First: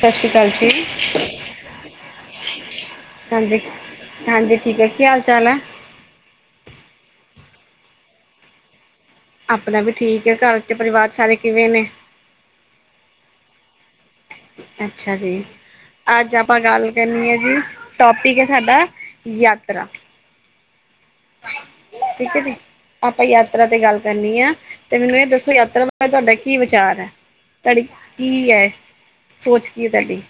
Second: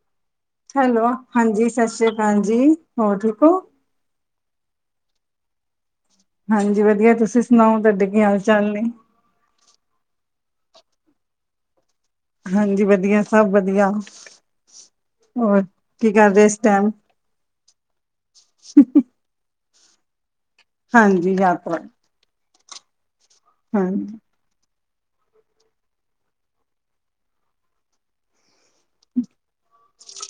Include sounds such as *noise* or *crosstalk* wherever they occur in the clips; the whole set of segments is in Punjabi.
ਸਸ਼੍ਰੀਕਾਲ ਜੀ। ਹੈਲੋ, ਹਾਂਜੀ ਸਾਸ੍ਰੀਕਾਲ ਜੀ ਹੋਰ ਠੀਕ ਓ? ਹਾਂਜੀ ਹਾਂਜੀ, ਠੀਕ ਐ ਕੀ ਹਾਲ ਚਾਲ ਐ? ਹਾਂਜੀ ਵਧੀਆ, ਤੁਸੀ ਸੁਣਾਓ ਤਾਡੇ ਕੀ ਹਾਲ ਚਾਲ ਨੇ? ਆਪਨਾ ਵੀ ਠੀਕ ਐ ਘਰ ਚ ਪਰਿਵਾਰ ਸਾਰੇ ਕਿਵੇਂ ਨੇ? ਹਾਂਜੀ ਵਧੀਆ, ਸਬ ਵਧੀਆ। ਅੱਛਾ ਜੀ, ਹੋਰ ਕੀ ਕਰ ਅੱਜ ਰਹੇ ਇਸ ਆਪਾਂ ਟਾਈਮ ਗੱਲ ਕਰਨੀ ਐ ਜੀ ਟੋਪਿਕ ਐ ਸਾਡਾ ਯਾਤਰਾ। ਹਾਂਜੀ ਯਾਤਰਾ ਠੀਕ ਐ ਜੀ ਆਪਾਂ ਯਾਤਰਾ ਤੇ ਗੱਲ ਹਾਂਜੀ ਕਰਨੀ ਐ। ਤੇ ਮੈਨੂੰ ਏ ਦੱਸੋ ਯਾਤਰਾ ਬਾਰੇ ਤੁਆਡਾ ਕੀ ਵਿਚਾਰ ਐ ਤੁਆਡੀ ਕੀ ਐ। ਸੋਚ ਕੀ ਐ ਤਾਡੀ?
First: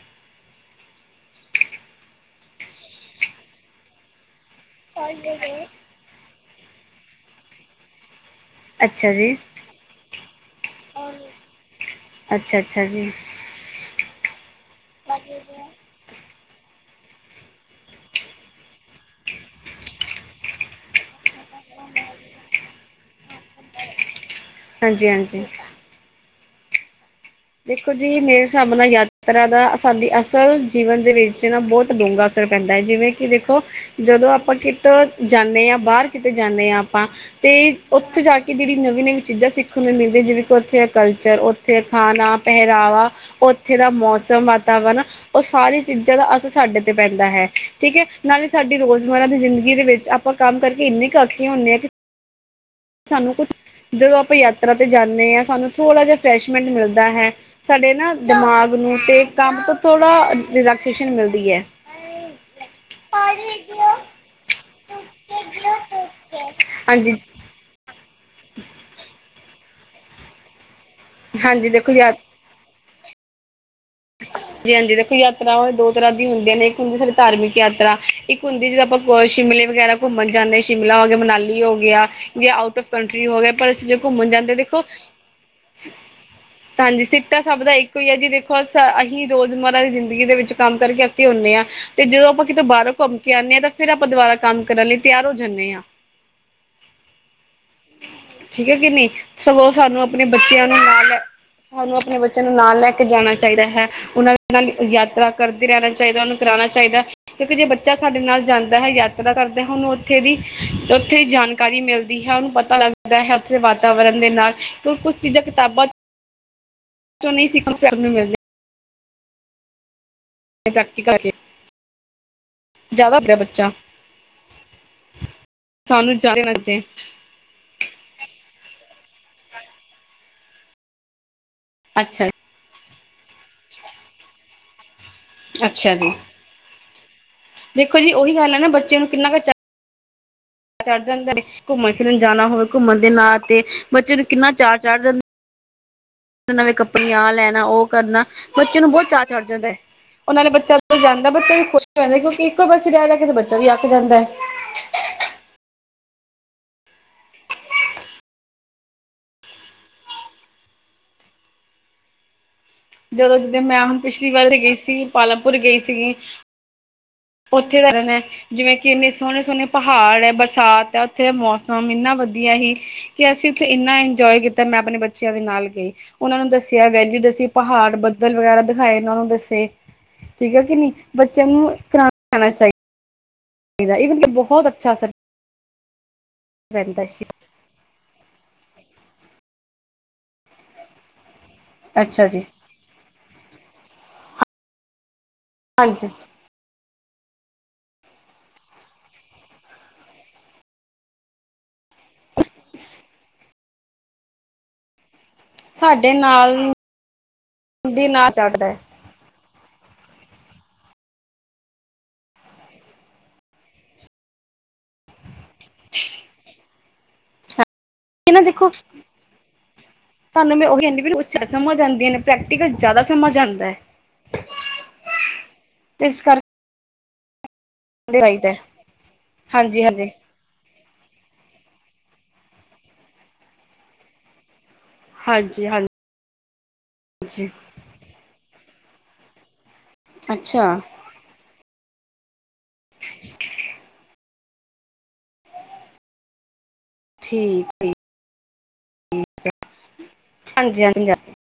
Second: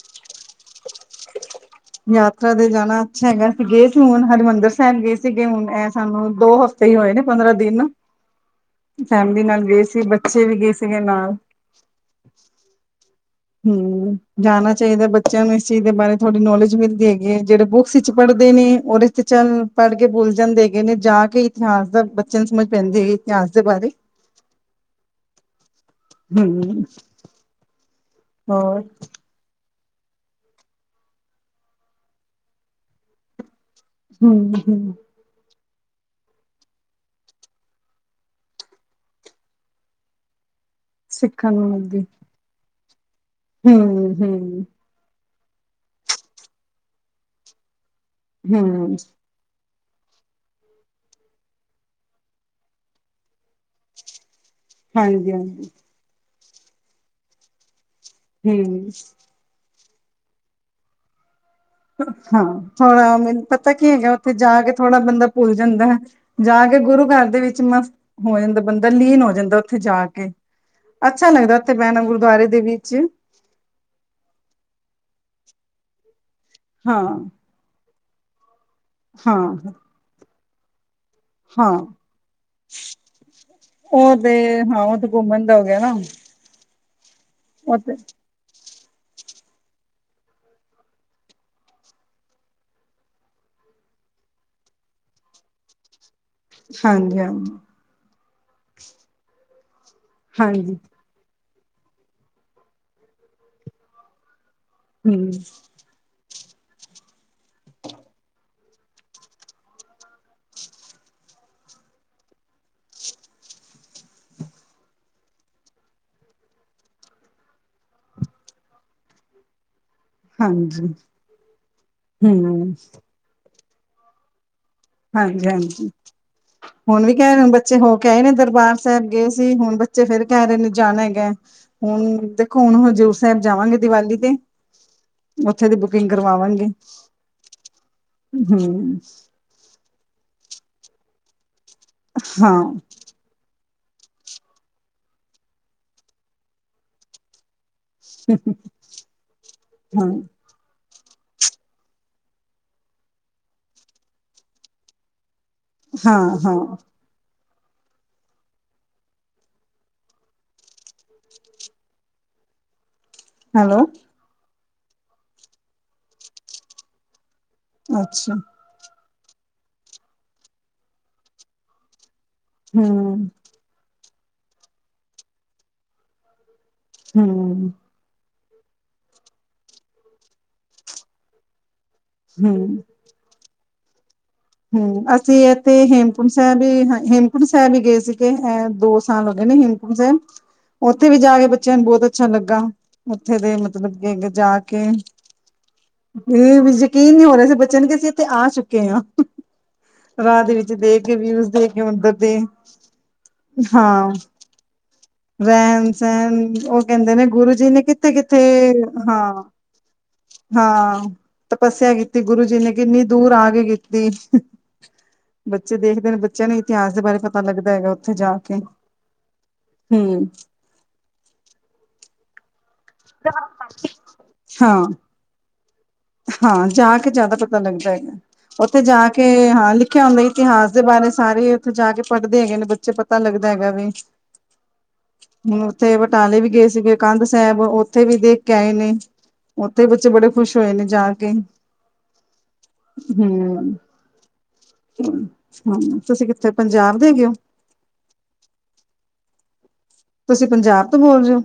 ਯਾਤਰਾ ਤੇ ਜਾਨਾ ਅੱਛਾ ਹੈਗਾ ਅਸੀ ਗਏ ਸੀ ਹੁਨ ਹਰਿਮੰਦਰ ਸੈਬ ਗਏ ਸੀਗੇ ਹੁਨ ਐ ਸਾਨੂੰ ਦੋ ਹਫ਼ਤੇ ਈ ਹੋਏ ਨੇ ਪੰਦਰਾ ਦਿਨ ਅੱਛਾ ਜੀ ਫੈਮਿਲੀ ਨਾਲ ਗਏ ਸੀ ਬੱਚੇ ਵੀ ਗਏ ਸੀਗੇ ਨਾਲ। ਅੱਛਾ-ਅੱਛਾ ਜੀ। ਹੂੰ ਜਾਨਾ ਚਾਈਦਾ ਬੱਚਿਆਂ ਨੂੰ ਇਸ ਚੀਜ਼ ਦੇ ਬਾਰੇ ਥੋੜ੍ਹੀ ਨੌਲੇਜ ਮਿਲਦੀ ਹੈਗੀ ਐ ਜੇੜੇ ਬੁੱਕਸ ਇਚ ਪੜਦੇ ਨੇ ਓਦੇ ਚ ਤੇ ਚੱਲ ਪੜ੍ਹ ਕੇ ਭੁੱਲ ਜਾਂਦੇ ਹੇਗੇ ਨੇ ਜਾ ਕੇ ਈ ਇਤਿਹਾਸ ਦਾ ਬੱਚਿਆਂ ਨੂੰ ਸਮਝ ਪੈਂਦੀ ਹੇਗੀ ਇਤਿਹਾਸ ਦੇ ਬਾਰੇ ਹਾਂਜੀ ਹਾਂਜੀ ਹੰ *unintelligible* ਦੇਖੋ ਜੀ ਮੇਰੇ ਸਾਬ ਨਾ ਯਾਤ ਤਰਾ ਦਾ ਸਾਡੀ ਅਸਲ ਜੀਵਨ ਦੇ ਵਿੱਚ ਨਾ ਬੌਤ ਡੂੰਘਾ ਅਸਰ ਪੈਂਦਾ ਐ ਜਿਵੇਂ ਕਿ ਵੇਖੋ ਜਦੋ ਹੂੰ ਆਪਾਂ ਕਿਤੋ ਹੂੰ ਜਾਨੇ ਆਂ ਬਾਰ ਕਿਤੇ ਜਾਨੇ ਆਂ ਆਪਾਂ ਤੇ ਓਥੇ ਜਾ ਕੇ ਜੇੜੀ ਨਵੀਂ-ਨਵੀਂ ਚੀਜ਼ਾਂ ਸਿੱਖਣ ਨੂੰ ਮਿਲਦੀਆਂ ਜਿਵੇਂ ਕਿ ਓਥੇ ਕਲਚਰ, ਸਿੱਖਣ ਨੂੰ ਓਥੇ ਮਿਲਦੀ ਖਾਨਾ ਪਹਿਰਾਵਾ, ਓਥੇ ਦਾ ਹੂੰ ਮੌਸਮ, ਹੂੰ ਵਾਤਾਵਰਨ ਓ ਸਾਰੀ ਚੀਜਾਂ ਦਾ ਅਸਰ ਸਾਡੇ ਤੇ ਪੈਂਦਾ ਹੈ ਠੀਕ ਏ ਨਾਲੇ ਸਾਡੀ ਹੂੰ ਰੋਜ਼ਮਰਾ ਦੀ ਜ਼ਿੰਦਗੀ ਦੇ ਵਿੱਚ ਆਪਾਂ ਕੰਮ ਕਰਕੇ ਇੰਨੇ ਕੇ ਆਕ ਗੇ ਹੁੰਣੇ ਆ ਸਾਨੂੰ ਕੁਤ ਜਦੋਂ ਆਪਾਂ ਯਾਤਰਾ ਤੇ ਜਾਂਣੇ ਹਾਂਜੀ ਆ ਹਾਂਜੀ ਸਾਨੂੰ ਥੋੜ੍ਹਾ ਜਿਹਾ ਫਰੈਸ਼ਮੈਂਟ ਮਿਲਦਾ ਹੈ ਸਾਡੇ ਨਾ ਦਿਮਾਗ ਹੂੰ ਨੂੰ ਤੇ ਕੰਪ ਤੋਂ ਥੋੜਾ ਡਰੇਕਸੇਸ਼ਨ ਮਿਲਦੀ ਐ ਹਾਂ ਥੋੜ੍ਹਾ ਮੈਨੂੰ ਪਤਾ ਕੀ ਹੈਗਾ ਉੱਥੇ ਜਾ ਕੇ ਥੋੜ੍ਹਾ ਬੰਦਾ ਭੁੱਲ ਜਦਾ ਐ ਜਾ ਕੇ ਗੁਰੂ ਹਾਂਜੀ ਘਰ ਦੇ ਵਿੱਚ ਮਸਤ ਹੋ ਜਾਂਦਾ ਬੰਦਾ ਲੀਨ ਹੋ ਜਾਂਦਾ‌ ਉੱਥੇ ਜਾ ਕੇ ਅੱਛਾ ਲੱਗਦਾ ਹਾਂਜੀ ਉੱਥੇ ਦੇਖੋ ਬੈਣਾ ਯਾ ਗੁਰਦੁਆਰੇ ਦੇ ਵਿੱਚ ਜੀ ਹਾਂਜੀ ਦੇਖੋ ਯਾਤਰਾ ਓ ਦੋ ਤਰ੍ਹਾਂ ਦੀ ਹੁੰਦੀਆਂ ਨੇ ਇੱਕ ਹਾਂ ਹੁੰਦੀ ਧਾਰਮਿਕ ਯਾਤਰਾ ਇੱਕ ਹੁੰਦੀ ਈ ਜਿਦਾਂ ਆਪਾਂ ਗੋਆ ਹਾਂ ਸ਼ਿਮਲੇ ਵਗੈਰਾ ਘੁੰਮਣ ਜਾਂਣੇ ਐ ਸ਼ਿਮਲਾ ਹੋ ਗਿਆ ਮਨਾਲੀ ਈ ਹਾਂ ਹੋ ਗਿਆ ਜਾਂ ਆਊਟ ਔਫ ਕੰਟਰੀ ਹੋ ਗਿਆ ਪਰ ਅਸੀਂ ਜੇ ਉਹ ਤੇ ਘੁੰਮਣ ਜਾਂਦੇ ਦੇਕੋ ਹਾਂ ਓ ਉਹ ਤੇ ਘੁੰਮਣ ਦਾ ਹੋ ਗਿਆ ਨਾ ਹਾਂਜੀ ਸਿੱਟਾ ਸਭ ਦਾ ਉਹ ਤੇ ਇੱਕੋ ਉ ਐ ਜੀ ਦੇਖੋ ਪਰ ਸਰ ਅਹੀ ਰੋਜ਼ ਮਰਾ ਦੀ ਜ਼ਿੰਦਗੀ ਦੇ ਵਿੱਚ ਕੰਮ ਕਰਕੇ ਅੱਕੇ ਹੁੰਣੇ ਆ ਤੇ ਜਦੋਂ ਆਪਾਂ ਕਿਤੋ ਬਾਰੋਂ ਘੁੰਮ ਕੇ ਆਣੇ ਆ ਤਾਂ ਫਿਰ ਆਪਾਂ ਦੇਬਾਰਾ ਕੰਮ ਕਰਨ ਲਈ ਤਿਆਰ ਹੋ ਜਾਣੇ ਆ ਹਾਂਜੀ ਹਾਂਜੀ ਠੀਕ ਐ ਕਿ ਨਹੀਂ ਸਗੋਂ ਸਾਨੂੰ ਆਪਣੇ ਬੱਚਿਆਂ ਹਾਂਜੀ ਨੂੰ ਨਾਲ ਲੈ ਹਾਨੂੰ ਆਪਣੇ ਬੱਚਿਆਂ ਨੂੰ ਨਾਲ ਲੈ ਕੇ ਜਾਣਾ ਚਾਹੀਦਾ ਹੈ ਉਹਨਾਂ ਨਾਲ ਯਾਤਰਾ ਹਮ ਕਰਦੇ ਰਹਿਣਾ ਚਾਹੀਦਾ ਉਹ ਨੂੰ ਕਰਾਣਾ ਚਾਈਦਾ ਕਿਉਂਕਿ ਕੀ ਜੇ ਬੱਚਾ ਸਾਡੇ ਨਾਲ ਜਾਂਦਾ ਹੈਗਾ ਐ ਪਤਾ ਕਰਦੇ ਹਾ ਉਹਨੂੰ ਉੱਥੇ ਦੀ ਉੱਥੇ ਦੀ ਜਾਣਕਾਰੀ ਮਿਲਦੀ ਹੈ ਉਹਨੂੰ ਪਤਾ ਲੱਗਦਾ ਹੈ। ਵਾਤਾਵਰਨ ਦੇ ਨਾਲ ਕੁੱ ਕੁੱ ਚੀਜ਼ਾਂ ਕਿਤਾਬਾਂ ਚੋ ਹਮ। ਜੋ ਨਹੀਂ ਸੀ ਕੰਮ ਕਰਨ ਨੂੰ ਮਿਲਦੇ ਕਰ ਹਾਂਜੀ ਕੀ ਕਰ ਰੇ ਹਮ ਜ਼ਿਆਦਾ ਪਿਆ ਬੱਚਾ ਹਾਂਜੀ ਹਾਂਜੀ ਸਾਨੂੰ ਜ਼ਿਆਦਾ ਲੱਗਦੇ ਹੁਣ ਵੀ ਕਹਿ ਰਹੇ ਹੁਣ ਬੱਚੇ ਹੋ ਕੇ ਆਏ ਨੇ ਦਰਬਾਰ ਸਾਹਿਬ ਗਏ ਸੀ ਹੁਣ ਬੱਚੇ ਫੇਰ ਕਹਿ ਰਹੇ ਨੇ ਜਾਣਾ ਹੈਗਾ ਹੁਣ ਅੱਛਾ ਦੇਖੋ ਹੁਣ ਹਜ਼ੂਰ ਸਾਹਿਬ ਜਾਵਾਂਗੇ ਦੀਵਾਲੀ ਤੇ ਉੱਥੇ ਦੀ ਅੱਛਾ ਬੁਕਿੰਗ ਜੀ। ਕਰਵਾਵਾਂਗੀ ਦੇਖੋ ਜੀ ਉਹੀ ਗੱਲ ਐ ਨਾ ਬੱਚੇ ਨੂੰ ਕਿੰਨਾ ਟਾ ਚਾ ਚੜ ਜਾਦਾ ਆ ਘੁੰਮਣ ਫਿਰਨ ਜਾਣਾ ਹਾਂ ਹੋਵੇ ਘੁੰਮਣ ਦੇ ਨਾਲ ਤੇ ਬੱਚੇ ਨੂੰ ਕਿੰਨਾ ਚਾ ਚੜ ਜਾਂਦੇ ਤੇ ਨਵੇਂ ਕੱਪੜੀਆਂ ਆਹ ਲੈਣਾ ਉਹ ਕਰਨਾ ਬੱਚੇ ਨੂੰ ਬਹੁਤ ਚਾਅ ਚੜ ਜਾਂਦਾ ਐ ਹਾਂ ਉਹ ਨਾਲੇ ਏ ਬੱਚਾ ਆ ਜਦੋ ਜਾਂਦਾ ਐ ਬੱਚਾ ਨੇ ਪੁਸ਼ ਕਰ ਰਹਿ ਓ ਕਿਉ ਇੱਕੋ ਪਾਸੇ ਰਹਿ ਰਹਿ ਕੇ ਤਾਂ ਬੱਚਾ ਵੀ ਅੱਕ ਜਾਂਦਾ ਐ ਹਾਂ ਹਾਂ ਜਦੋਂ ਓ ਤੂ ਤੇ ਹੈਲੋ ਮੈਂਮ ਪਿਛਲੀ ਵਾਲੀ ਈ ਗਏ ਸੀ ਪਾਲਮਪੁਰ ਗਏ ਸੀ ਗੀ ਉੱਥੇ ਦਾ ਰਹਿੰਣਾ ਅੱਛਾ ਜਿਵੇਂ ਕਿੰਨੇ ਸੋਹਣੇ ਸੋਹਣੇ ਪਹਾੜ ਹੈ ਬਰਸਾਤ ਐ ਉੱਥੇ ਦਾ ਮੌਸਮ ਇੰਨਾ ਵਧੀਆ ਕਿ ਐ ਹੀ ਹਮ ਕੀ ਅਸੀਂ ਉੱਥੇ ਇੰਨਾ ਇੰਜੋਏ ਕੀਤਾ ਮੈਂ ਆਪਣੇ ਬੱਚਿਆਂ ਦੇ ਨਾਲ ਗਏ ਉਹਨਾਂ ਨੂੰ ਦੱਸਿਆ ਗਿਆ ਕੀ ਤੁਸੀਂ ਹਮ ਪਹਾੜ ਬਦ ਵਗੈਰਾ ਦਿਖਾਏ ਉਹਨਾਂ ਨੂੰ ਦੱਸੇ ਠੀਕ ਹੈ ਕਿ ਨੀ ਬੱਚਿਆਂ ਨੂੰ ਹੂੰ ਇਹ ਦਾ ਏਬਨ ਲੱਬੁ ਹੂ ਅਸੀਂ ਐਤੇ ਏ ਹੇਮਕੁੰਡ ਸਾਹਿਬ ਪੈਂਦਾ ਇਸ ਚੀਜ਼ ਹੇਮਕੁੰਡ ਫੈਮਲੀ ਈ ਗਏ ਸੀਗੇ ਹੈ ਦੋ ਸਾਲ ਹੋ ਗਏ ਨੇ ਹੇਮਕੁੰਮ ਸਾਹਿਬ ਉੱਥੇ ਵੀ ਜਾਏ ਬਚ ਬੱਚਿਆਂ ਨੂੰ ਬਹੁਤ ਅੱਛਾ ਲੱਗਾ ਆ ਉੱਥੇ ਦੇ ਮਤਲਬ ਕਿ ਜਾ ਕੇ ਏ ਆਜਾ ਫੇਰ ਵੀ ਯਕੀਨ ਨਹੀਂ ਹੋ ਰਿਹਾ ਸੀ ਬੱਚਿਆਂ ਨੂੰ ਕਿ ਅਸੀਂ ਇੱਥੇ ਆ ਚੁੱਕੇ ਆ ਰਾਹ ਦੇ ਵਿੱਚ ਦੇ ਕੇ ਵੀਊਜ ਦੇਖ ਕੇ ਉਦਰ ਦੇ ਏ ਹਮ। ਹਾਂ। ਰਹਿਣ ਸਾਡੇ ਸਹਿਣ ਨਾਲ ਉਹ ਕਹਿੰਦੇ ਨੇ ਗੁਰੂ ਜੀ ਨੇ ਦੀ ਨਾਲ ਕਿੱਥੇ-ਕਿੱਥੇ ਚੜਦਾ ਹੈ ਹਾਂ। ਹਾਂ ਤਪੱਸਿਆ ਕੀਤੀ ਗੁਰੂ ਜੀ ਨੇ ਕਿੰਨੀ ਦੂਰ ਆ ਕੇ ਕੀਤੀ। ਬੱਚੇ ਦੇਖਦੇ ਨੇ ਬੱਚਿਆਂ ਨੂੰ ਇਤਿਹਾਸ ਦੇ ਬਾਰੇ ਪਤਾ ਲੱਗਦਾ ਹੈਗਾ। ਉੱਥੇ ਜਾ ਨਾ ਕੇ ਦੇਖੋ ਹੂੰ ਤੁਹਾਨੂੰ ਉਹੀ ਐਨੀ ਵੀ *unintelligible* ਉਾ ਸਮਮ ਹੋ ਜਾਂਦੀਆਂ ਨੇ ਪ੍ਰੈਕਟੀਕਲ ਜ਼ਿਆਦਾ ਸਮਝ ਆਦਾ ਹੈ, ਹਾਂ ਤੇ ਇਸ ਕਰਕੇ ਹਾਂ ਜਾ ਕੇ ਜਿਆਦਾ ਪਤਾ ਲੱਗਦਾ ਹੈਗਾ, ਚਾਹੀਦਾ ਉਥੇ ਜਾ ਕੇ ਹਾਂ ਹਾਂਜੀ ਲਿਖਿਆ ਹਾਂਜੀ ਹੋਣ ਦਾ ਇਤਿਹਾਸ ਦੇ ਬਾਰੇ ਸਾਰੇ ਉਥੇ ਜਾ ਕੇ ਪੜ੍ਹਦੇ ਹੈਗੇ ਨੇ ਬੱਚੇ ਪਤਾ ਲੱਗਦਾ ਹੈਗਾ ਵੀ ਹੁਣ ਹਾਂਜੀ ਉਥੇ ਬਟਾਲੇ ਵੀ ਗਏ ਸੀਗੇ ਕੰਧ ਹਾਂਜੀ ਸੈਬ ਓਥੇ ਵੀ ਦੇਖ ਕੇ ਆਏ ਨੇ। ਓਥੇ ਬੱਚੇ ਬੜੇ ਖੁਸ਼ ਹੋਏ ਅੱਛਾ ਨੇ ਜਾ ਕੇ ਹਮ। ਹਾਂ ਤੁਸੀਂ ਕਿੱਥੋਂ ਪੰਜਾਬ? ਦੇ ਹੈਗੇ ਹੋ ਠੀਕ ਤੁਸੀਂ ਹਾਂਜੀ ਪੰਜਾਬ ਤੋਂ ਹਾਂਜੀ ਬੋਲ ਰੇ ਓ?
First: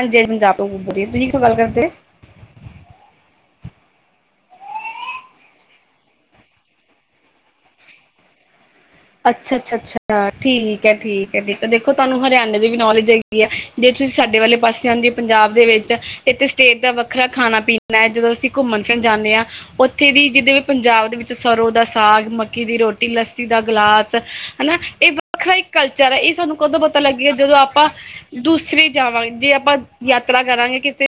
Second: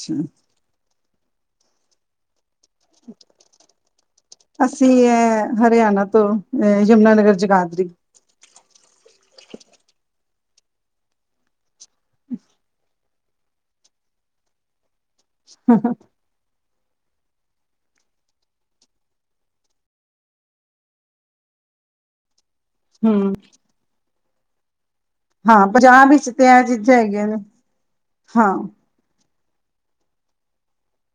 ਹਾਂਜੀ ਪੰਜਾਬ ਤੋਂ ਬੋਲ ਰੀ ਆ, ਤੁਸੀਂ ਕਿਥੋਂ ਗੱਲ ਕਰਦੇ? ਅਸੀਂ ਐ ਹਰਿਆਣਾ ਤੋਂ, ਅਹ ਯਮੁਨਾਨਗਰ ਜਗਾਦਰੀ। ਅੱਛਾ-ਅੱਛਾ-ਅੱਛਾ ਠੀਕ ਐ, ਠੀਕ ਐ, ਠੀਕ ਐ ਫੇਰ ਤਾਂ ਦੇਖੋ ਤੁਹਾਨੂੰ ਹਰਿਆਣੇ ਦੇ ਵੀ ਨੌਲੇਜ ਹੈ। ਗੀਆ ਜੇ ਤੁਸੀਂ ਸਾਡੇ ਵਾਲੇ ਪਾਸੇ ਆਂਦੇ ਪੰਜਾਬ ਦੇ ਵਿੱਚ ਇੱਥੇ ਸਟੇਟ ਦਾ ਵੱਖਰਾ ਖਾਣਾ ਪੀਣਾ ਐ, ਜਦੋਂ ਅਸੀਂ ਘੁੰਮਣ ਫਿਰਨ ਜਾਂਨੇ ਆ ਓਥੇ ਦੀ ਜਿਦ ਵੀ ਪੰਜਾਬ ਦੇ ਵਿੱਚ ਸਰੋਂ ਦਾ ਸਾਗ ਮ ਮੱਕੇ ਦੀ ਰੋਟੀ ਹੂੰ। ਲੱਸੀ ਦਾ ਗਲਾਸ ਹਨਾ ਏ ਵੱਖਰਾ ਹਾਂ ਇੱਕ ਪੰਜਾਬ ਕਲਚਰ ਐ, ਵਿੱਚ ਏ ਤੇ ਸਾਨੂੰ ਇਹ ਕਦੋਂ ਚੀਜ਼ਾਂ ਪਤਾ ਹੈਗੀਆਂ ਲੱਗੇਗਾ ਨੇ ਜਦੋਂ ਆਪਾਂ ਹਾਂ ਦੂਸਰੇ ਜਾਵਾਂ ਜੇ ਆਪਾਂ ਯਾਤਰਾ ਕਰਾਂਗੇ ਕਿਥੇ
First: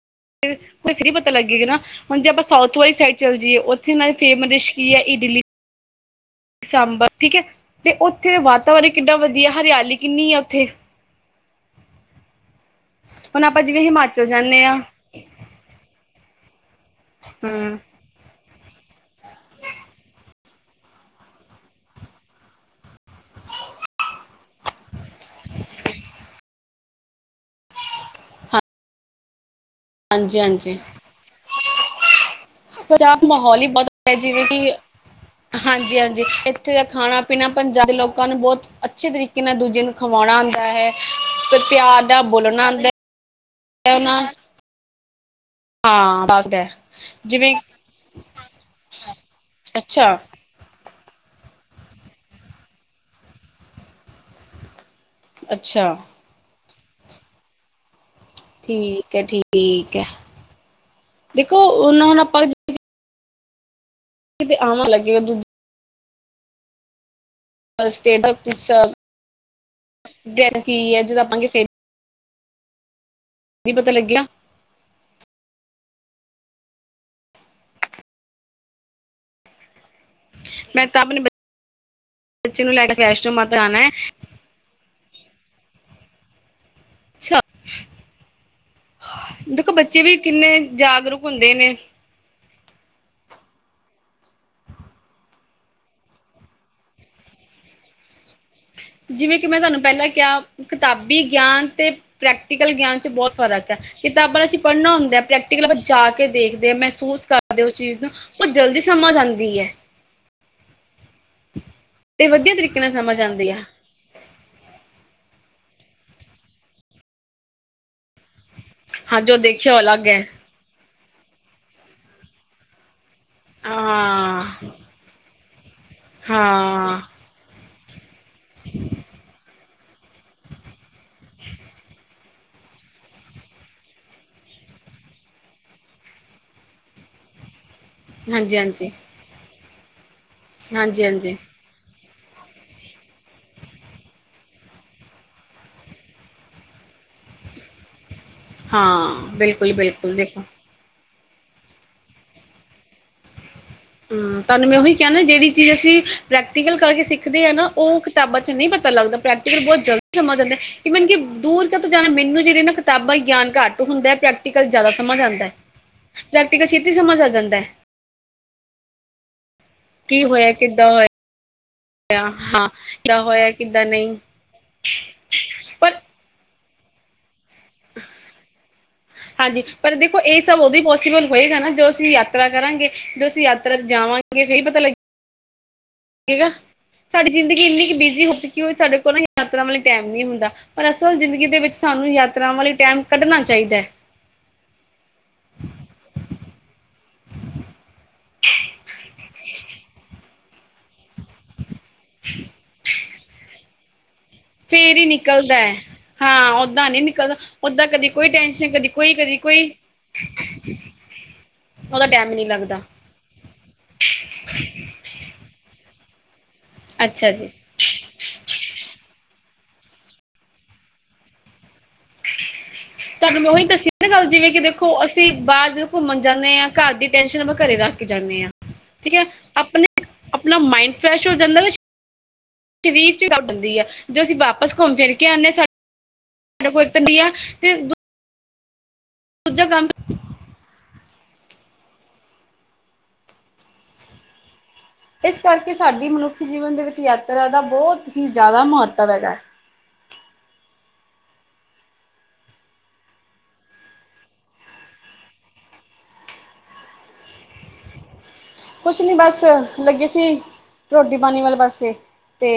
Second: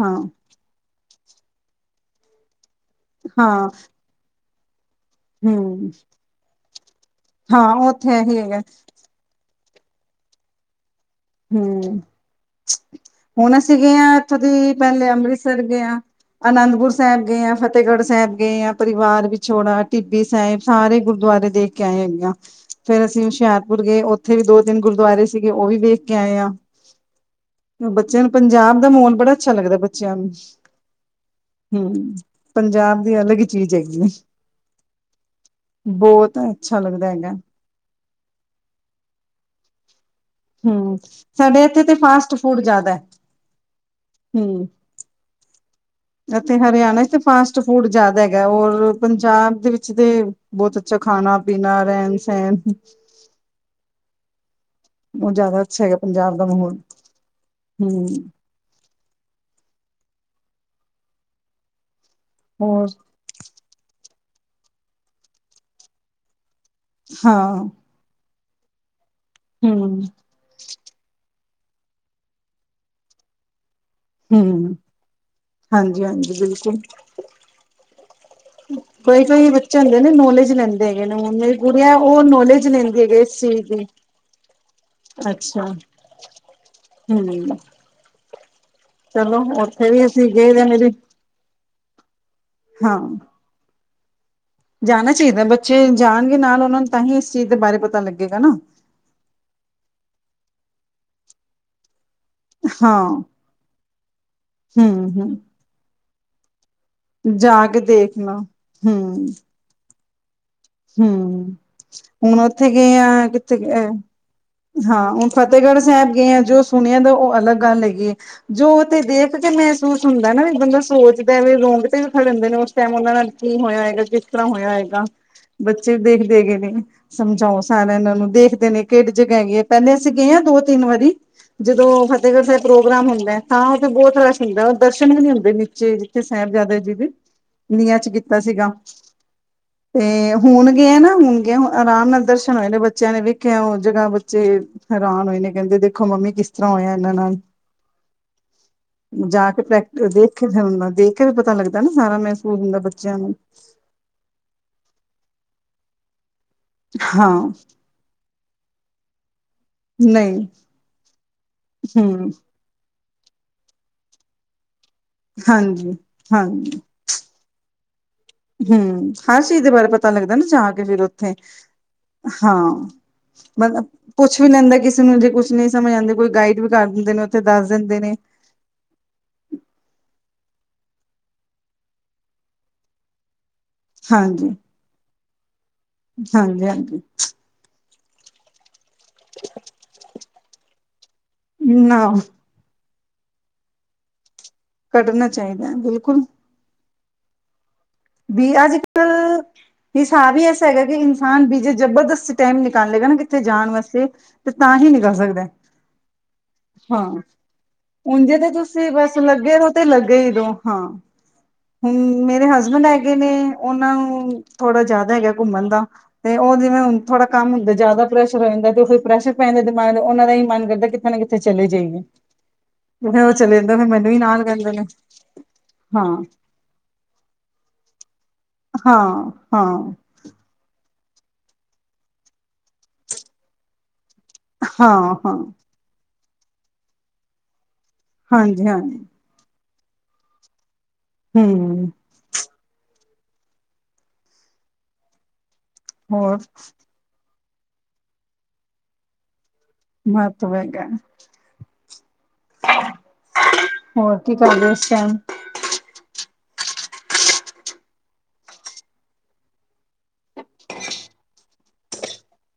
ਹਾਂ। ਫ ਫਿਰ ਈ ਪਤਾ ਲੱਗੇਗਾ ਨਾ, ਹੁਣ ਜੇ ਆਪਾਂ ਸਾਊਥ ਵਾਲੀ ਸਾਈਡ ਚੱਲ ਜੀਏ ਉੱਥੇ ਇਨਾਂ ਦੇ ਫੇਮਸ ਡਿਸ਼ ਕੀ ਐ ਇਡਲੀ ਹਮ। ਸਾਂਬਰ ਠੀਕ ਐ ਤੇ ਓਥੇ ਇਹੀ ਦਾ ਹੈਗਾ ਵਾਤਾਵਰਨ ਕਿਡਾ ਵਧੀਆਂ ਐ ਹਰਿਆਲੀ ਕਿੰਨੀ ਆ ਉੱਥੇ। ਹਮ ਹੁਣ ਆਪਾਂ ਅਸੀਂ ਜਿਵੇਂ ਗਏ ਹਾਂ ਹਿਮਾਚਲ ਇੱਥੋਂ ਜਾਂਦੇ ਦੀ ਹਾਂ ਪੈਲੇ ਅੰਮ੍ਰਿਤ ਸਰ ਗਿਆਂ, ਅਨੰਦਪੁਰ ਸੈਬ ਗਿਆਂ, ਹੂੰ ਫਤਿਹਗੜ੍ਹ ਸੈਬ ਗਏ ਆ, ਪਰਿਵਾਰ ਵਿਛੋੜਾ ਟਿੱਬੀ ਸਾਇਬ, ਸਾਰੇ ਗੁਰਦੁਆਰੇ ਦੇਖ ਕੇ ਆਏ ਹੈਗੇ ਆ। ਫੇਰ ਅਸੀਂ ਹੁਸ਼ਿਆਰਪੁਰ ਗਏ ਓਥੇ ਵੀ ਦੋ-ਤਿੰਨ ਗੁਰਦੁਆਰੇ ਸੀਗੇ ਓ ਵੀ ਵੇ ਆ ਬੱਚਿਆਂ ਨੂੰ ਪੰਜਾਬ ਦਾ ਮਾਹੋਲ ਬੜਾ ਅੱਛਾ ਲੱਗਦਾ ਬ ਹਾਂਜੀ-ਹਾਂਜੀ। ਹਮ ਦੀ ਪੰਜਾਬ ਅਲੱਗ ਮਾਹੌਲ ਹੀ ਚੀਜ਼ ਬੜਾ ਹੈਗੀ ਵਧੀਆ ਏ ਜਿਵੇਂ ਕਿ ਹਾਂਜੀ-ਹਾਂਜੀ ਬਹੁਤ ਏਥੇ ਅੱਛਾ ਦਾ ਲੱਗਦਾ ਹੈਗਾ ਖਾਣਾ-ਪੀਣਾ ਪੰਜਾਬ ਦੇ ਲੋਕਾਂ ਨੂੰ ਬੋਹੋਤ ਅੱਛੇ ਤਰੀਕੇ ਨਾਲ ਦੂਜੇ ਨੂੰ ਖਵਾਣਾ ਆਂ ਆਂਦਾ ਹੈ, ਹਮ ਤੇ ਸਾਡੇ ਇੱਥੇ ਪਿਆਰ ਨਾਲ ਫਾਸਟ ਬੋਲਣਾ ਆਂਦਾ ਹੈ ਹੂੰ। *inaudible* ਹਾਂ ਬਸ ਅਤੇ ਹੈ ਹਰਿਆਣਾ ਚ ਤੇ ਜਿਵੇਂ ਫਾਸਟ ਫੂਡ ਜਾਦਾ ਹੈਗਾ, ਔਰ ਪੰਜਾਬ ਦੇ ਵਿੱਚ ਤੇ ਅੱਛਾ ਬੋਤ ਅੱਛਾ ਖਾਣਾ ਪੀਣਾ ਰੈਣ ਸੈਣ। ਬਹੁਤ ਜਿਆਦਾ ਅੱਛਾ ਹੈਗਾ ਪੰਜਾਬ ਦਾ ਮਾਹੌਲ ਹਮ। ਠੀਕ ਐ, ਠੀਕ ਐ ਦੇਖੋ ਉਨਾਨੂੰ ਹੁਣ ਆਪਾਂ ਹੋਰ ਤੇ ਆਮ ਲੱਗੇਗਾ ਦੂਜ ਹਾਂ। ਸਟੇਟਸ ਕਿਸ ਹੂੰ। ਡਰੈਸ ਕੀ ਐ ਜਦੋਂ ਆਪਾਂ ਫੇਰ ਨਈ ਪਤਾ ਲੱਗੇਆ ਹੂੰ ਹਾਂਜੀ-ਹਾਂਜੀ ਬਿਲਕੁੱਲ। ਫਈ-ਫਈ *unintelligible* ਬੱਚੇ ਹੁੰਦੇ ਨੇ ਨੌਲੇਜ ਮੈਂ ਲੈਂਦੇ ਤਾਂ ਹੈਗੇ ਨੇ, ਆਪਣੇ ਹੁਣ ਮੇਰੀ ਗੁੜੀਆ ਓ ਬੱਚੇ ਨੌਲੇਜ ਨੂੰ ਲੈ ਕੇ ਲੈਂਦੀ ਹੈਗੀ ਵੈਸ਼ਨੋ ਇਸ ਮਾਤਾ ਚੀਜ਼ ਜਾਣਾ ਦੀ। ਹੈ ਅੱਛਾ, ਅੱਛਾ ਹੂੰ। ਚਲੋ ਦੇਖੋ ਉੱਥੇ ਬੱਚੇ ਵੀ ਅਸੀਂ ਗਏ ਕਿੰਨੇ ਦੇ ਮੇਰੀ ਜਾਗਰੂਕ ਹੁੰਦੇ ਨੇ। ਹਾਂ। ਜਾਣਾ ਚਾਈਦਾ ਬੱਚੇ ਜਾਣਗੇ ਨਾਲ ਓਨਾਂ ਨੂੰ ਤਾਂ ਹੀ ਇਸ ਚੀਜ਼ ਦੇ ਬਾਰੇ ਪਤਾ ਲੱਗੇਗਾ ਨਾ। ਜਿਵੇਂ ਕਿ ਮੈਂ ਤੁਆਨੂੰ ਪੇਲਾਂ ਕੇਆ, ਕਿਤਾਬੀ ਗਿਆਨ ਤੇ ਪ੍ਰੈਕਟੀਕਲ ਗਿਆਨ ਚ ਹਾਂ ਬੋਤ ਫ਼ਰਕ ਐ, ਕਿਤਾਬਾਂ ਅਸੀਂ ਹੂੰ ਪੜ੍ਹਨਾ ਹੁੰਦਾ ਹੂੰ ਪ੍ਰੈਕਟੀਕਲ ਆਪਾਂ ਜਾ ਕੇ ਦੇਖਦੇ ਆ ਮੈਂ ਮਹਿਸੂਸ ਕਰਦੀ ਜਾ ਉਸ ਕੇ ਚੀਜ਼ ਨੂੰ ਦੇਖਣਾ ਓ ਜਲਦੀ ਸਮਝ ਆਂਦੀ ਐ। ਤੇ ਹੂ--ਹੁਣ ਵਧੀਆ ਓਥੇ ਤਰੀਕੇ ਨਾਲ ਗਏ ਸਮਝ ਆ, ਆਉਂਦੀ ਕਿੱਥੇ ਗਏ। ਹਾਂ ਹੁਣ ਫਤੇਗੜ੍ਹ ਸਾਬ ਗਏ ਆ, ਜੋ ਸੁਣੇਆ ਤਾਂ ਓ ਅਲੱਗ ਗੱਲ ਹੈਗੀ ਏ। ਜੋ ਤੇ ਹਾਂ ਦੇਖ ਜੋ ਕੇ ਦੇਖਿਆ ਉਹ ਮਹਿਸੂਸ ਅਲੱਗ ਹੈ ਹੁੰਦਾ ਨਾ, ਵੀ ਬੰਦਾ ਸੋਚਦਾ ਵੇ ਰੋਂਗਟੇ ਵੀ ਖੜੇ ਹੁੰਦੇ ਨੇ, ਓਸ ਟਾਈਮ ਓਨਾਂ ਨਾਲ। ਕੀ ਹੋਏਆ ਹੈਗਾ, ਕਿਸ ਹਾਂ ਤਰ੍ਹਾਂ ਹੋਏਆ ਹੈਗਾ, ਬੱਚੇ ਦੇਖਦੇ ਹੈਗੇ ਨੇ, ਹਾਂ ਸਮਝਾਓ ਸਾਰਾ ਏਨਾਂ ਨੂੰ ਦੇਖਦੇ ਨੇ ਕੇੜੀ ਜਗ੍ਹਾ ਹੈਗੀਏ, ਪੇਲੇ ਅਸੀਂ ਗਏ ਆ ਦੋ ਤਿੰਨ ਵਾਰੀ ਜਦੋਂ ਉਹ ਜਦੋ ਓਥੇ ਪ੍ਰੋਗਰਾਮ ਹੁੰਦਾ, ਹਾ ਓਥੇ ਬੋਤ ਰਸ਼ ਹੁੰਦਾ, ਦਰਸ਼ਨ ਵੀ ਨਈ ਹੁੰਦੇ ਞਿੱਚੇ ਜਿੱਥੇ ਸਾਹਿਬਜ਼ਾਦਾ ਜੀ ਦੇ। ਨੀਆਂ ਚ ਦੀਤਾ ਹਾਂਜੀ ਸੀਗਾ, ਹਾਂਜੀ ਤੇ ਹੁਣ ਗਏ ਹਾਂਜੀ ਨਾ, ਹਾਂਜੀ ਹੁਣ ਗਏ ਆਰਾਮ ਨਾਲ ਦਰਸ਼ਨ ਹਾਂਜੀ, ਬੱਚੇਆਂ ਨੇੇ ਵੇਖੇਆ ਹੁਣ ਜਗ੍ਹਾ ਬੱਚੇ ਹੈਰਾਨ ਹੋਏ ਨੇ ਕੇਂਦੇ ਦੇਖੋ ਮੰਮੀ ਕਿਸ ਤਰ੍ਹਾਂ ਹੋਇਆ ਏਨਾਂ ਨਾਲ ਹਾਂ ਜਾ ਕੇ ਬਿਲਕੁਲ ਪ੍ਰੈਕ ਬਿਲਕੁਲ ਦੇਖ ਦੇਖੋ ਕੇ ਫੇਰ ਨਾ ਦੇਖ ਫੇਰ ਪਤਾ ਲੱਗਦਾ ਨਾ ਸਾਰਾ ਮਹਿਸੂਸ ਹੁੰਦਾ ਬੱਚੇਆਂ ਨੂੰ। ਹੂੰ ਤੁਆਨੂੰ ਮੈਂ ਉਹੀ ਕੇਹਾ ਨਾ, ਜੇੜੀ ਚੀਜ਼ ਅਸੀਂ ਪ੍ਰੈਕਟੀਕਲ ਕਰਕੇ ਹਾਂ ਸਿੱਖਦੇ ਹਾ ਨਾ ਓ ਕਿਤਾਬਾਂ ਚ ਨਈ ਪਤਾ ਲੱਗਦਾ, ਪ੍ਰੈਕਟੀਕਲ ਬੋਤ ਜਲਦੀ ਸਮਝ ਨਹੀਂ ਆਂਦਾ, ਈਵਨ ਕਿ ਦੂਰ ਕਿਤੋਂ ਜਾਣਾ ਹਮ ਮੈਨੂੰ ਜੇੜੇ ਨਾ ਕਿਤਾਬਾਂ ਗਿਆਨ ਘੱਟ ਹੁੰਦਾ, ਹਪ੍ਰੈਕਟੀਕਲ ਜ਼ਿਆਦਾ ਸਮਝ ਆਂਦਾ, ਹਾਂਜੀ ਪ੍ਰੈਕਟੀਕਲ ਛੇਤੀ ਸਮਝ ਆ ਜਾਂਦਾ। ਹੂੰ, ਹਰ ਚੀਜ਼ ਦੇ ਬਾਰੇ ਪਤਾ ਕੀ ਲੱਗਦਾ ਨਾ ਹੋਇਆ ਜਾ ਕੇ ਕਿੱਦਾਂ ਫਿਰ ਓਥੇ। ਹੋਇਆ ਹਾਂ ਕਿੱਦਾਂ ਹੋਇਆ ਮਤਲਬ ਕਿੱਦਾਂ ਨਹੀਂ ਪੁੱਛ ਵੀ ਲੈਂਦੇ ਕਿਸੇ ਨੂੰ ਜੇ ਕੁਛ ਨਈ ਸਮਝ ਪਰ ਆਂਦੀ ਕੋਈ ਗਾਈਡ ਵੀ ਕਰ ਦਿੰਦੇ ਨੇ, ਓਥੇ ਦੱਸ ਦਿੰਦੇ ਨੇ। ਹਾਂਜੀ, ਪਰ ਦੇਖੋ ਏ ਸਭ ਓਦੋਂ ਪੋਸੀਬਲ ਹੋਏਗਾ ਨਾ ਜਦੋ ਅਸੀਂ ਯਾਤਰਾ ਕਰਾਂਗੇ, ਜਦੋ ਅਸੀਂ ਯਾ ਫੇਰ ਜਾਵਾਂਗੇ ਹਾਂਜੀ ਫੇਰ ਈ ਪਤਾ ਲੱਗੇ। ਗਾ, ਹਾਂਜੀ ਹਾਂਜੀ ਸਾਡੀ ਜ਼ਿੰਦਗੀ ਏੰਨੀ ਕੁ ਬਿਜ਼ੀ ਹੋ ਚੁੱਕੀ ਕਿ ਸਾਡੇ ਕੋਲ ਵੀ ਯਾਤਰਾ ਵੇਲੇ ਟਾਈਮ ਨਈ ਹੁੰਦਾ, ਪਰ ਅਸਲ ਜ਼ਿੰਦਗੀ ਦੇ ਵਿੱਚ ਨਾ ਸਾਨੂੰ ਯਾਤਰਾ ਵਾਲੇ ਟਾਏਮ ਕੱਢਣਾ ਚਾਈਦਾ। ਕੱਢਣਾ ਚਾਈਦਾ ਬਿਲਕੁਲ। ਬੀ ਅੱਜ -ਕੱਲ੍ਹ ਹਿਸਾਬ ਹੀ ਐਸਾ ਹੈਗਾ ਕਿ ਇਨਸਾਨ ਬੀਜੀ ਜਬਰਦਸਤੀ ਟਾਈਮ ਨਿਕਾਲੇਗਾ ਨਾ ਕਿੱਤੇ ਜਾਣ ਵਾਸਤੇ ਤੇ ਤਾਂ ਹੀ ਫੇਰ ਨੀ ਜਾ ਸਕਦਾ ਨਿਕਲਦਾ ਹੈ ਹਾਂ ਓਦਾਂ ਨਹੀਂ ਹਾਂ, ਨਿਕਲਦਾ ਓਦਾਂ ਕਦੀ ਓਂਝ ਕੋਈ ਤੇ ਟੈਨਸ਼ਨ ਕਦੀ ਤੁਸੀਂ ਕੋਈ ਬਸ ਕਦੀ ਲੱਗੇ ਰਓ ਕੋਈ ਤੇ ਲੱਗੇ ਹੀ ਰਓ ਹਾਂ, ਹੁਣ ਉਹਦਾ ਟਾਈਮ ਹੀ ਨਹੀਂ ਮੇਰੇ ਲੱਗਦਾ। ਹਸਬੈਂਡ ਆ ਹੈਗੇ ਨੇ ਓਨਾਂ ਨੂੰ ਥੋੜਾ ਜ਼ਾਦਾ ਹੈਗਾ ਘੁੰਮਣ ਦਾ, ਤੇ ਓ ਜਿਵੇਂ ਹਣ ਥੋੜਾ ਅੱਛਾ ਜੀ ਕੰਮ ਹੁੰਦਾ ਜ਼ਿਆਦਾ ਪ੍ਰੈਸ਼ਰ ਹੋ ਜਾਂਦਾ, ਤੇ ਕੋਈ ਪ੍ਰੈਸ਼ਰ ਪੈਂ ਜਾਂਦਾ ਦਿਮਾਗ ਓਨਾਂ ਦਾ ਏ ਮਨ ਕਰਦਾ, ਕਿੱਤੇ ਨਾ ਕਿੱਤੇ ਚਲੇ ਜਾਈਏ। ਤੇ ਫਿਰ ਉਹ ਤੁਆਨੂੰ ਮੈ ਚਲੇ ਓਹੀ ਜਾਂਦਾ ਫਿਰ ਦਸੀ ਨਾ ਮੈਨੂੰ ਵੀ ਗੱਲ, ਨਾਲ ਜਿਵੇਂ ਕਿ ਕਹਿੰਦੇ ਨੇ ਦੇਖੋ ਅਸੀਂ ਬਾਰ ਜਦੋਂ ਹਾਂ ਘੁੰਮਣ ਜਾਂਨੇ ਆ ਘਰ ਦੀ ਟੈਨਸ਼ਨ ਆਪਾਂ ਘਰੇ ਰੱਖ ਕੇ ਜਾਂਨੇ ਆ, ਠੀਕ ਐ ਹਾਂ ਹਾਂ ਆਪਣੇ ਆਪਣਾ ਮਾਈੰਡ ਫਰੈਸ਼ ਹੋ ਜਾਂਦਾ। ਸਰੀਰ ਚ ਉੱਡਦੀ ਆ ਜੋ ਅਸੀਂ ਵਾਪਸ ਘੁੰਮ ਫਿਰ ਕੇ ਆਉਦੇ ਹਾਂ ਸਾਡੇ ਪਵਿੱਤਰ ਦੀ ਆ ਤੇ ਹਾਂਜੀ-ਹਾਂਜੀ। ਦੂਜਾ ਕੰਮ ਹੂੰ। ਇਸ ਕਰਕੇ ਸਾਡੀ ਹੋਰ ਮਨੁੱਖੀ ਜੀਵਨ ਦੇ ਵਿੱਚ ਯਾਤਰਾ ਦਾ ਬਹੁਤ ਹੀ ਜ਼ਿਆਦਾ ਮਹੱਤਵ ਹੈਗਾ। ਮਹਤਵ ਹੈਗਾ। ਹੋਰ ਕੀ ਕਰਦੇ ਇਸ ਟਾਈਮ? ਕੁਛ ਨੀ ਬਸ ਲੱਗੇ ਸੀ, ਰੋਟੀ-ਪਾਣੀ ਵਾਲੇ ਪਾਸੇ। ਤੇ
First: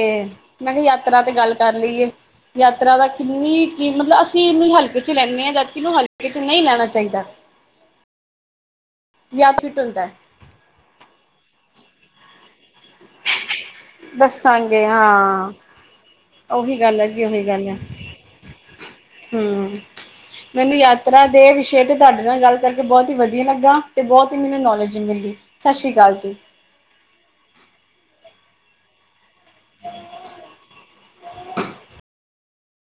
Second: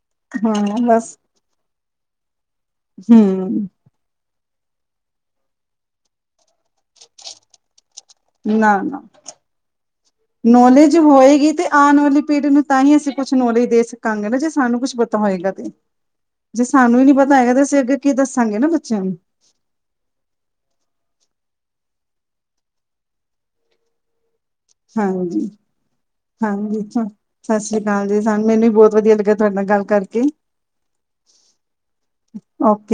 ਮੈਂ ਹਾਂ ਕਿਹਾ ਬਸ ਯਾਤਰਾ ਤੇ ਗੱਲ ਕਰ ਲਈਏ ਯਾਤਰਾ ਦਾ ਹਮ ਕਿੰਨੀ ਕਿ ਮਤਲਬ ਅਸੀਂ ਇਹਨੂੰ ਹਲਕੇ ਚ ਲੈਂਦੇ ਹਾਂ ਜਦਿ ਕਿ ਇਹਨੂੰ ਹਲਕੇ ਚ ਨਹੀਂ ਲੈਣਾ ਚਾਹੀਦਾ। ਨਾ-ਨਾ। ਯਾਦ ਫਿਟ ਹੁੰਦਾ ਹੈ। ਨੌਲੇਜ ਹੋਏਗੀ ਤੇ ਆਉਣ ਵਾਲੀ ਪੀੜ੍ਹੀ ਨੂੰ ਤਾਂ ਹੀ ਅਸੀਂ ਕੁਛ ਨੌਲੇਜ ਦੇ ਸਕਾਂਗੇ ਨਾ ਜੇ ਸਾਨੂੰ ਦੱਸਾਂਗੇ ਕੁਛ ਪਤਾ ਹਾਂ ਹੋਏਗਾ ਤੇ ਜੇ ਉਹੀ ਸਾਨੂੰ ਗੱਲ ਹੀ ਹੈ ਨੀ ਜੀ ਪਤਾ ਹੈਗਾ ਤੇ ਅਸੀਂ ਅੱਗੇ ਕੀ ਦੱਸਾਂਗੇ ਨਾ ਬੱਚਿਆਂ ਨੂੰ। ਹੂੰ। ਮੈਨੂੰ ਯਾਤਰਾ ਦੇ ਵਿਸ਼ੇ ਤੇ ਤੁਹਾਡੇ ਨਾਲ ਗੱਲ ਕਰਕੇ ਬਹੁਤ ਹੀ ਵਧੀਆ ਲੱਗਾ ਤੇ ਬਹੁਤ ਹੀ ਮੈਨੂੰ ਨੋਲਜ ਬਸ ਜੀ ਮਿਲਗੀ, ਹਾਂਜੀ ਸਤਿ ਸ੍ਰੀ ਅਕਾਲ ਜੀ। ਸਤਿ ਸ੍ਰੀ ਅਕਾਲ ਜੀ ਸਾਨੂੰ ਮੈਨੂੰ ਵੀ ਬਹੁਤ ਵਧੀਆ ਲੱਗਿਆ ਤੁਹਾਡੇ ਨਾਲ ਗੱਲ ਕਰਕੇ। ਓਕੇ।